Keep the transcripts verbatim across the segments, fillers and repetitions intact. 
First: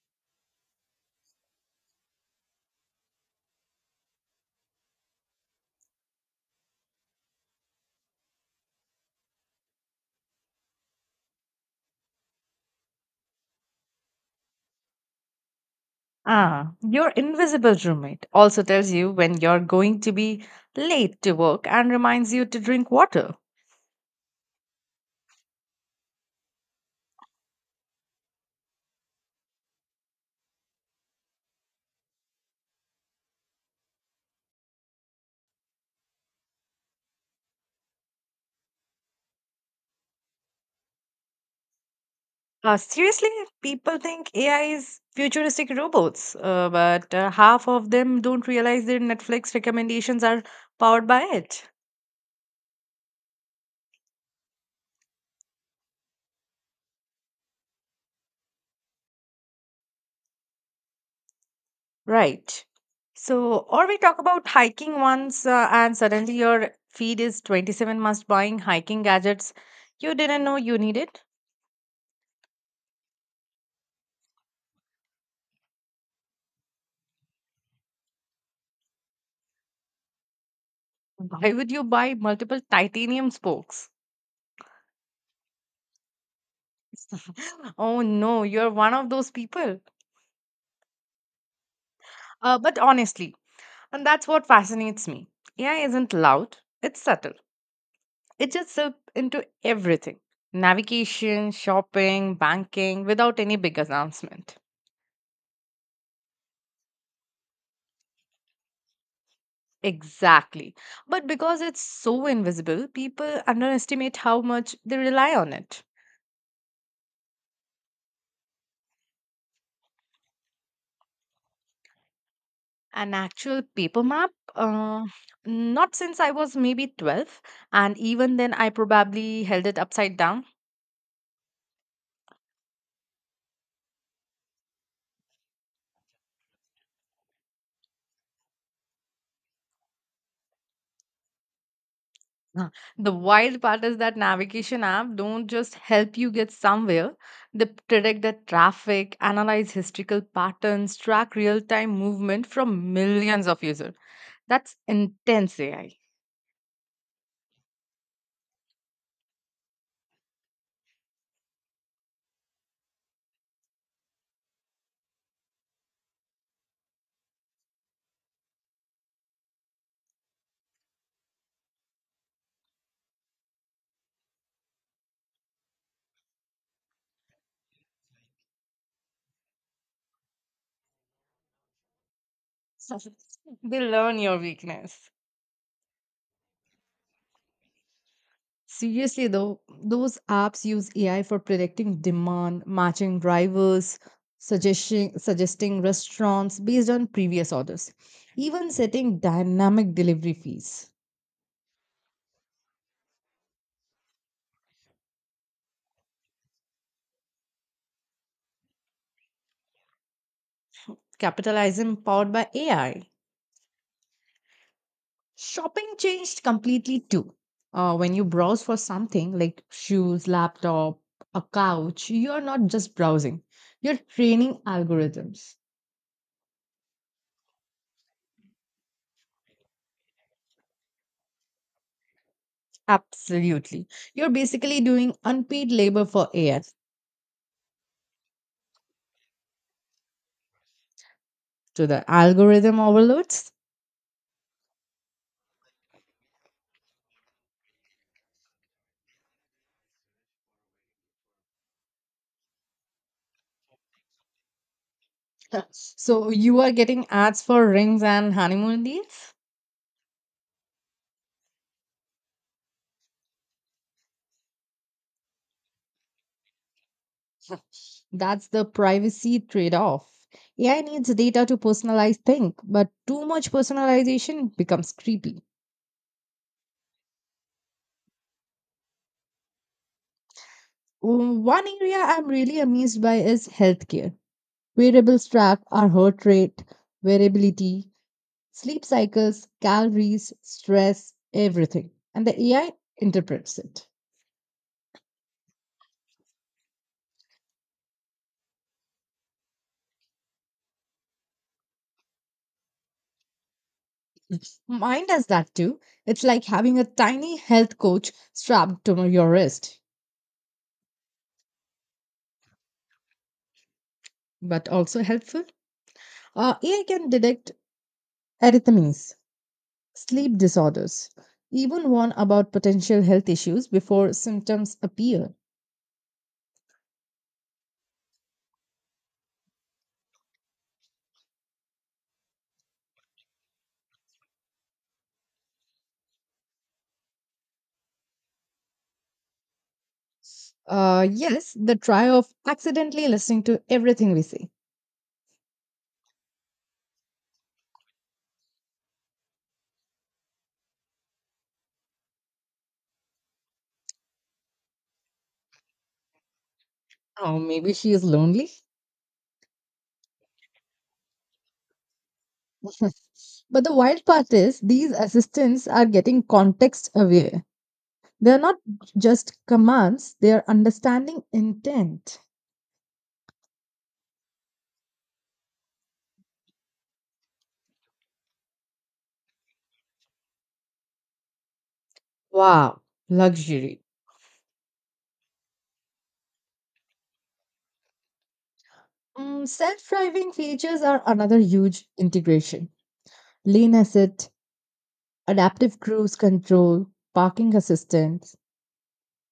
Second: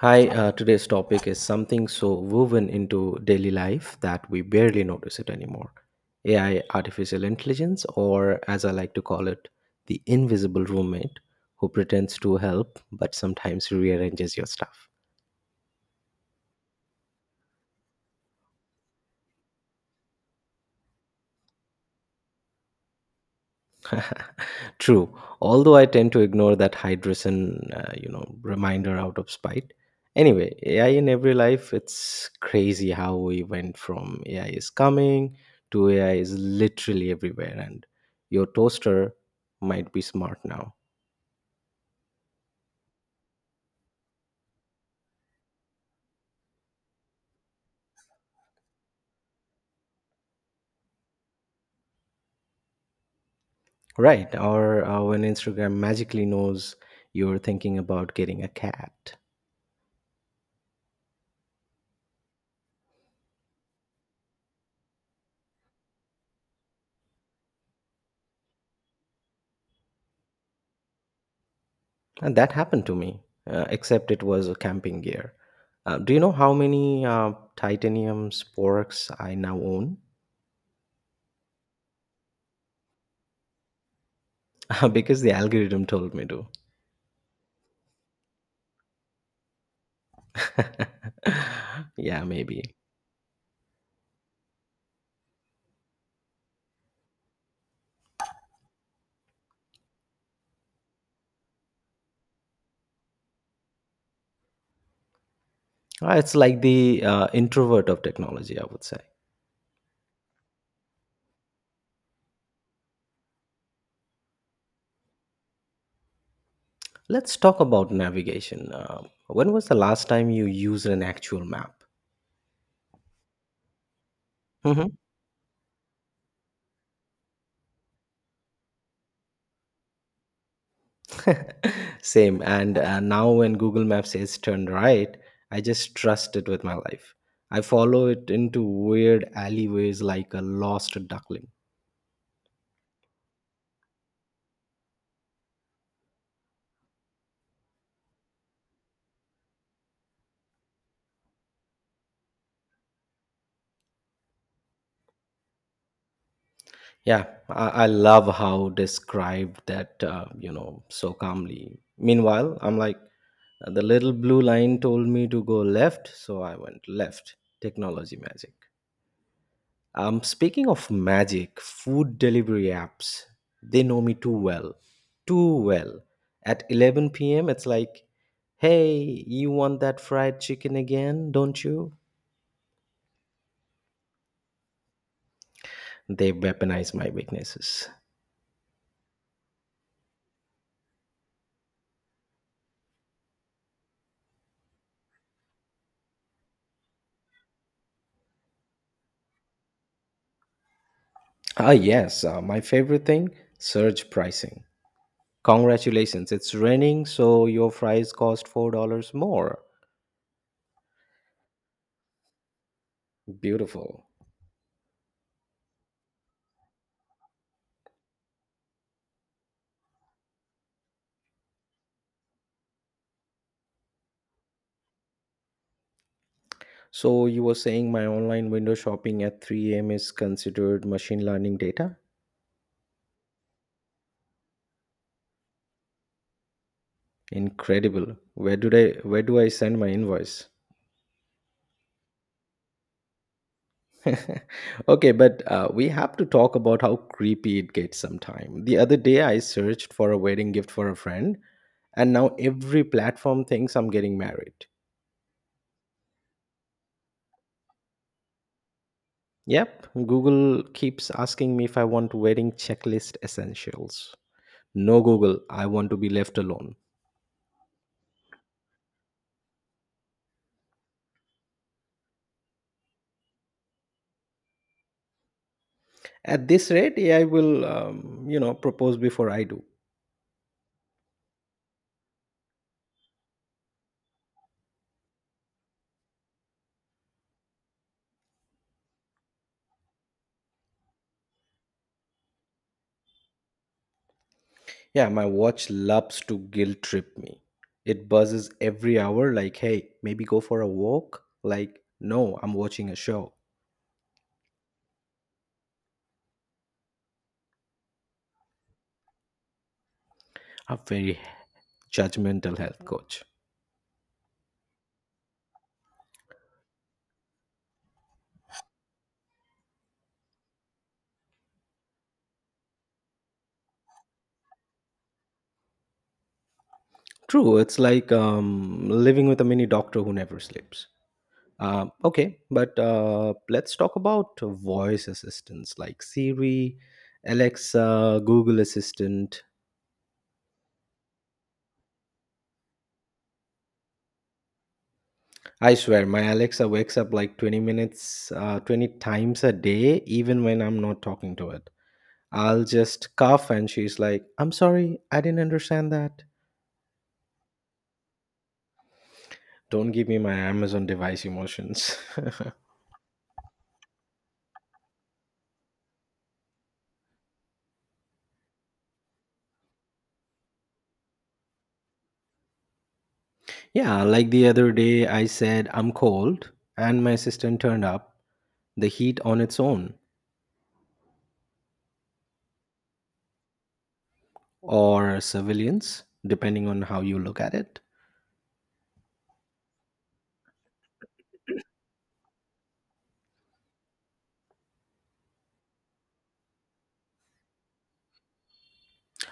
Hi, uh, today's topic is something so woven into daily life that we barely notice it anymore. A I, artificial intelligence, or as I like to call it, the invisible roommate who pretends to help but sometimes rearranges your stuff. Ah, your invisible roommate also tells you when you're going to be late to work and reminds you to drink water. True, although I tend to ignore that hydration, uh, you know, reminder out of spite. Anyway, A I in every life, it's crazy how we went from A I is coming to A I is literally everywhere, and your toaster might be smart now, Uh, seriously, people think A I is futuristic robots, uh, but uh, half of them don't realize their Netflix recommendations are powered by it. right? Or uh, when Instagram magically knows you're thinking about getting a cat. Right. So, or we talk about hiking once, uh, and suddenly your feed is twenty-seven must buying hiking gadgets you didn't know you needed. And that happened to me, uh, except it was a camping gear. Uh, do you know how many uh, titanium sporks I now own? Why would you buy multiple titanium spokes? Because the algorithm told me to. Oh no, you're one of those people. Yeah, Uh, maybe. but honestly, and that's what fascinates me. A I isn't loud, it's subtle. It just slips into everything navigation, shopping, banking without any big announcement. Uh, It's like the uh, introvert of technology, I would say. Exactly. But because it's so invisible, people underestimate how much they rely on it. Let's talk about navigation. Uh, when was the last time you used an actual map? An actual paper map? Mm-hmm. Uh, Not since I was maybe twelve, and even then I probably held it upside down. Same. And uh, now when Google Maps says turn right, I just trust it with my life. I follow it into weird alleyways like a lost duckling. Uh, The wild part is that navigation app don't just help you get somewhere. They predict the traffic, analyze historical patterns, track real-time movement from millions of users. That's intense A I. Yeah, I, I love how described that, uh, you know, so calmly. Meanwhile, I'm like, the little blue line told me to go left, so I went left. Technology magic. Um, speaking of magic, food delivery apps, they know me too well. Too well. At eleven p m, it's like, hey, you want that fried chicken again, don't you? They learn your weakness. They weaponize my weaknesses. Seriously, though, those apps use A I for predicting demand, matching drivers, suggesting suggesting restaurants based on previous orders, even setting dynamic delivery fees. Ah, yes, uh, my favorite thing, surge pricing. Congratulations, it's raining, so your fries cost four dollars more. Capitalism powered by A I. Beautiful. Shopping changed completely too. Uh, when you browse for something like shoes, laptop, a couch, you're not just browsing, you're training algorithms. So, you were saying my online window shopping at three a m is considered machine learning data? Absolutely. You're basically doing unpaid labor for A I. Incredible. Where do I where do I send my invoice? To the algorithm overloads. Okay, but uh, we have to talk about how creepy it gets sometime. The other day I searched for a wedding gift for a friend and now every platform thinks I'm getting married. So you are getting ads for rings and honeymoon deals. Yep, Google keeps asking me if I want wedding checklist essentials. No Google, I want to be left alone. That's the privacy trade off. A I needs data to personalize things, but too much personalization becomes creepy. At this rate, A I will um, you know propose before I do. One area I'm really amazed by is healthcare. Wearables track our heart rate, variability, sleep cycles, calories, stress, everything. And the A I interprets it. Yeah, my watch loves to guilt trip me. It buzzes every hour, like, hey, maybe go for a walk. Like, no, I'm watching a show. Mine does that too. It's like having a tiny health coach strapped to your wrist, A very judgmental health coach. but also helpful. Uh, A I can detect arrhythmias, sleep disorders. Even warn about potential health issues before symptoms appear. True, it's like um, living with a mini doctor who never sleeps. Um, okay, but uh, let's talk about voice assistants like Siri, Alexa, Google Assistant. Uh, yes, the try of accidentally listening to everything we say. I swear, my Alexa wakes up like twenty minutes, uh, twenty times a day, even when I'm not talking to it. I'll just cough and she's like, I'm sorry, I didn't understand that. Oh, maybe she is lonely. Don't give me my Amazon device emotions. But the wild part is these assistants are getting context aware. They are not just commands, they are understanding intent. Yeah, like the other day, I said, I'm cold, and my assistant turned up the heat on its own, Wow, luxury. or surveillance, depending on how you look at it. Mm, self-driving features are another huge integration. Lane assist, adaptive cruise control, parking assistance.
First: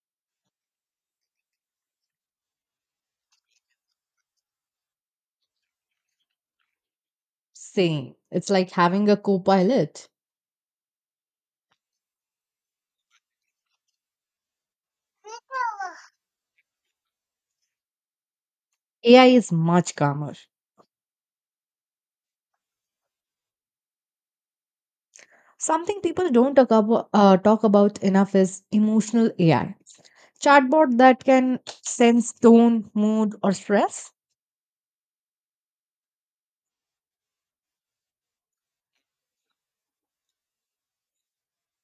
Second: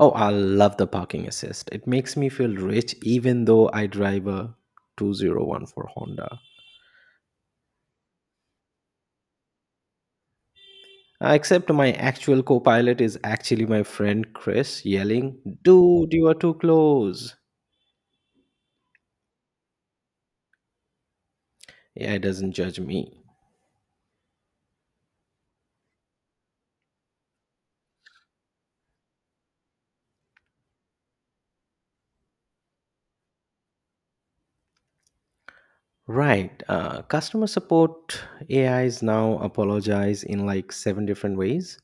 Oh, I love the parking assist. It makes me feel rich, even though I drive a two thousand fourteen Honda. Same. It's like having a co-pilot. Uh, Except my actual co pilot is actually my friend Chris yelling, dude, you are too close. A I is much calmer. A I doesn't judge me. Something people don't talk about, uh, talk about enough is emotional A I. Chatbot that can sense tone, mood, or stress. Right. Uh, customer support A is now apologize in like seven different ways.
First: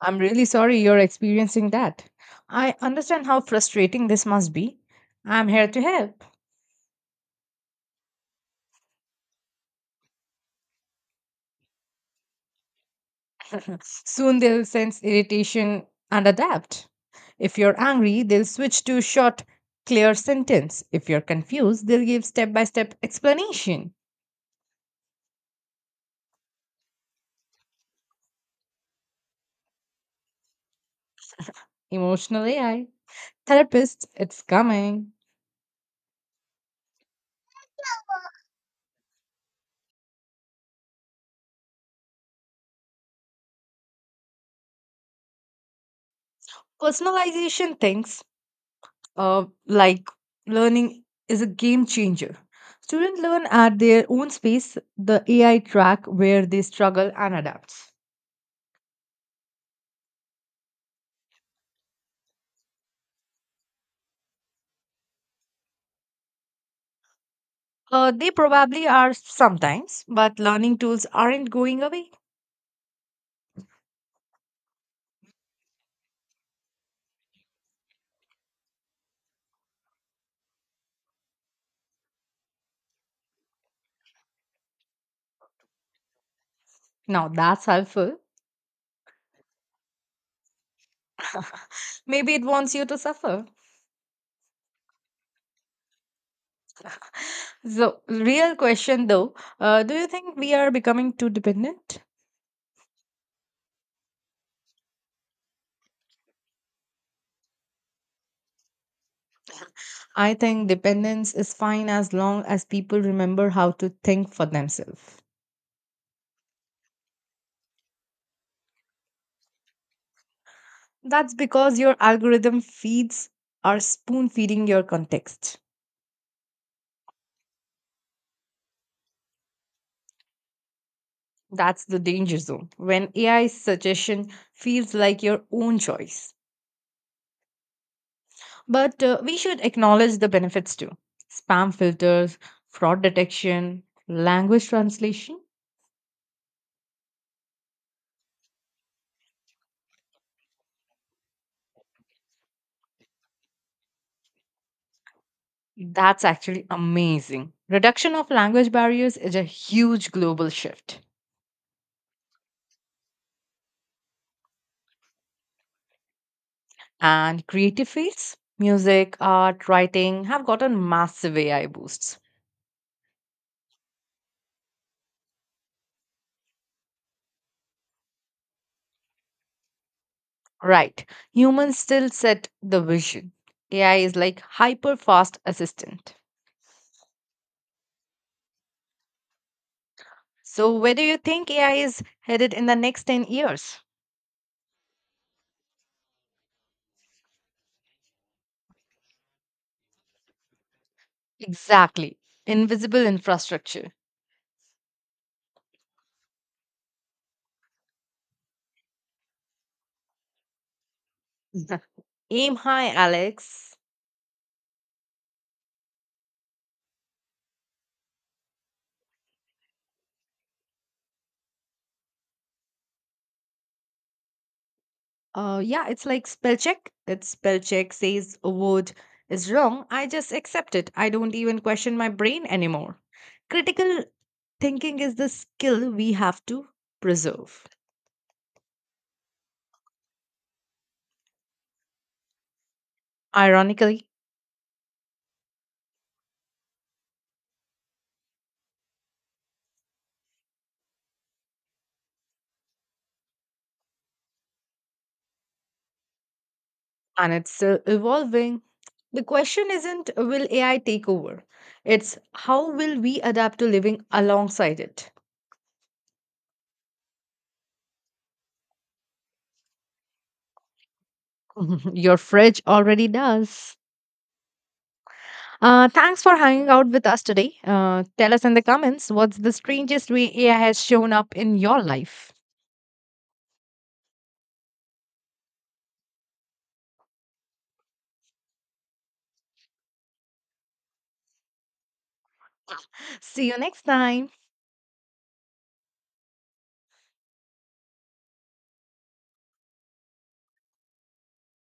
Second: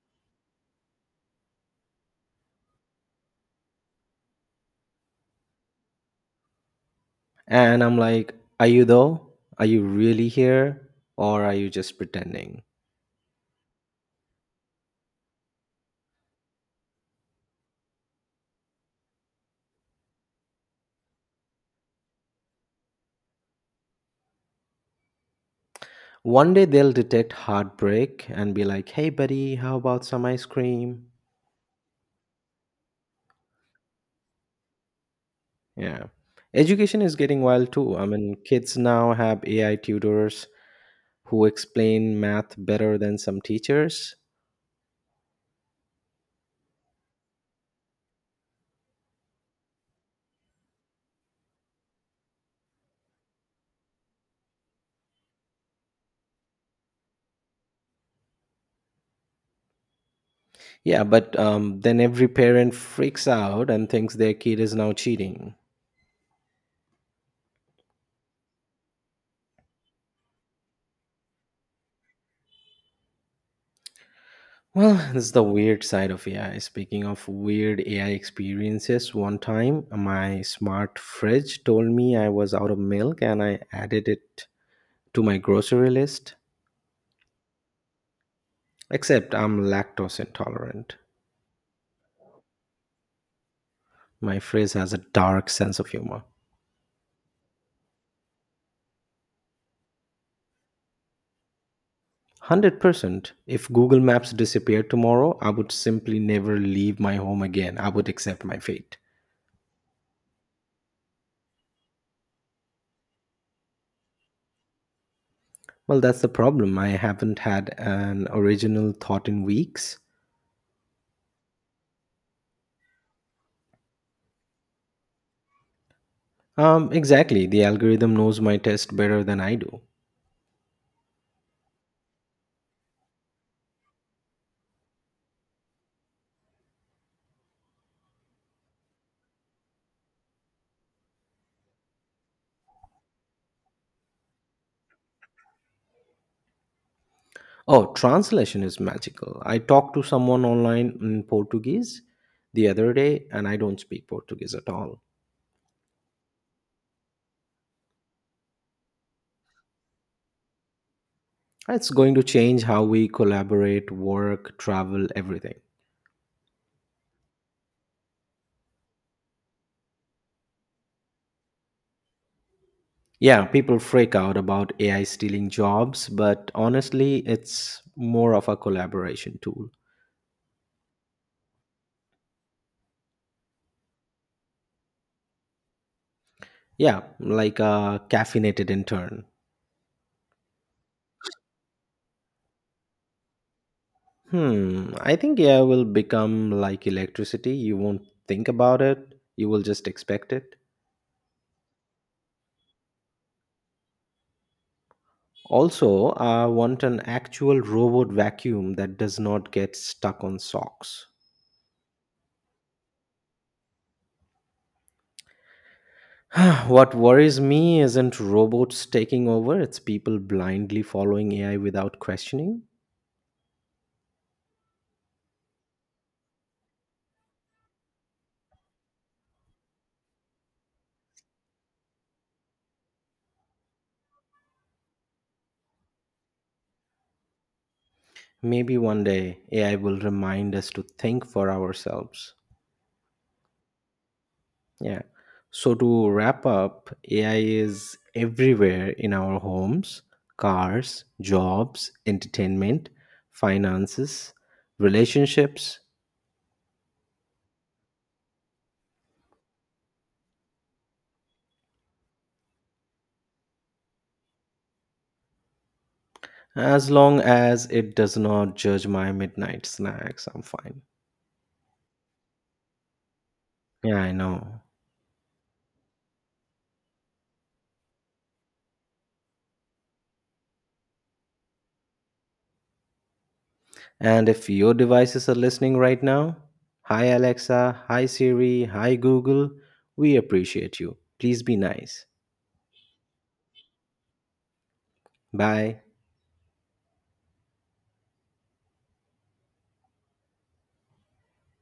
I'm really sorry you're experiencing that. I understand how frustrating this must be. I'm here to help. And I'm like, are you though? Are you really here? Or are you just pretending? Soon they'll sense irritation and adapt. If you're angry, they'll switch to short, clear sentence. If you're confused, they'll give step by step explanation. One day they'll detect heartbreak and be like, hey, buddy, how about some ice cream? Emotional A I. Therapist, it's coming. Yeah. Education is getting wild too. I mean, kids now have A I tutors who explain math better than some teachers. Personalization things uh, like learning is a game changer. Students learn at their own space, the A I track where they struggle and adapt. Yeah, but um, then every parent freaks out and thinks their kid is now cheating. Uh, they probably are sometimes, but learning tools aren't going away. Well, this is the weird side of A I. Speaking of weird A I experiences, one time my smart fridge told me I was out of milk and I added it to my grocery list. Now that's helpful. Except I'm lactose intolerant. Maybe it wants you to suffer. My fridge has a dark sense of humor. So, real question though, uh, do you think we are becoming too dependent? one hundred percent. If Google Maps disappeared tomorrow, I would simply never leave my home again. I would accept my fate. I think dependence is fine as long as people remember how to think for themselves. Well, that's the problem. I haven't had an original thought in weeks. That's because your algorithm feeds are spoon feeding your context. Um, exactly. The algorithm knows my test better than I do. That's the danger zone when A I suggestion feels like your own choice. But uh, we should acknowledge the benefits too spam filters, fraud detection, language translation. Oh, translation is magical. I talked to someone online in Portuguese the other day, and I don't speak Portuguese at all. That's actually amazing. Reduction of language barriers is a huge global shift. It's going to change how we collaborate, work, travel, everything. And creative fields, music, art, writing have gotten massive A I boosts. Yeah, people freak out about A I stealing jobs, but honestly, it's more of a collaboration tool. Right. Humans still set the vision. A I is like hyper fast assistant. Yeah, like a caffeinated intern. So where do you think A I is headed in the next ten years? Hmm, I think A I will become like electricity. You won't think about it, you will just expect it. Exactly. Invisible infrastructure. Also, I want an actual robot vacuum that does not get stuck on socks. Aim high, Alex. What worries me isn't robots taking over, it's people blindly following A I without questioning. Uh yeah, it's like spell check. It's spell check says a word is wrong. I just accept it. I don't even question my brain anymore. Critical thinking is the skill we have to preserve. Maybe one day A I will remind us to think for ourselves. Ironically, Yeah. So to wrap up, A I is everywhere in our homes, cars, jobs, entertainment, finances, relationships. and it's still evolving. The question isn't uh, will A I take over, it's how will we adapt to living alongside it? As long as it does not judge my midnight snacks, I'm fine. Your fridge already does. Yeah, I know. Uh, thanks for hanging out with us today. Uh, tell us in the comments what's the strangest way A I has shown up in your life. And if your devices are listening right now, hi Alexa, hi Siri, hi Google, we appreciate you. Please be nice. See you next time. Bye.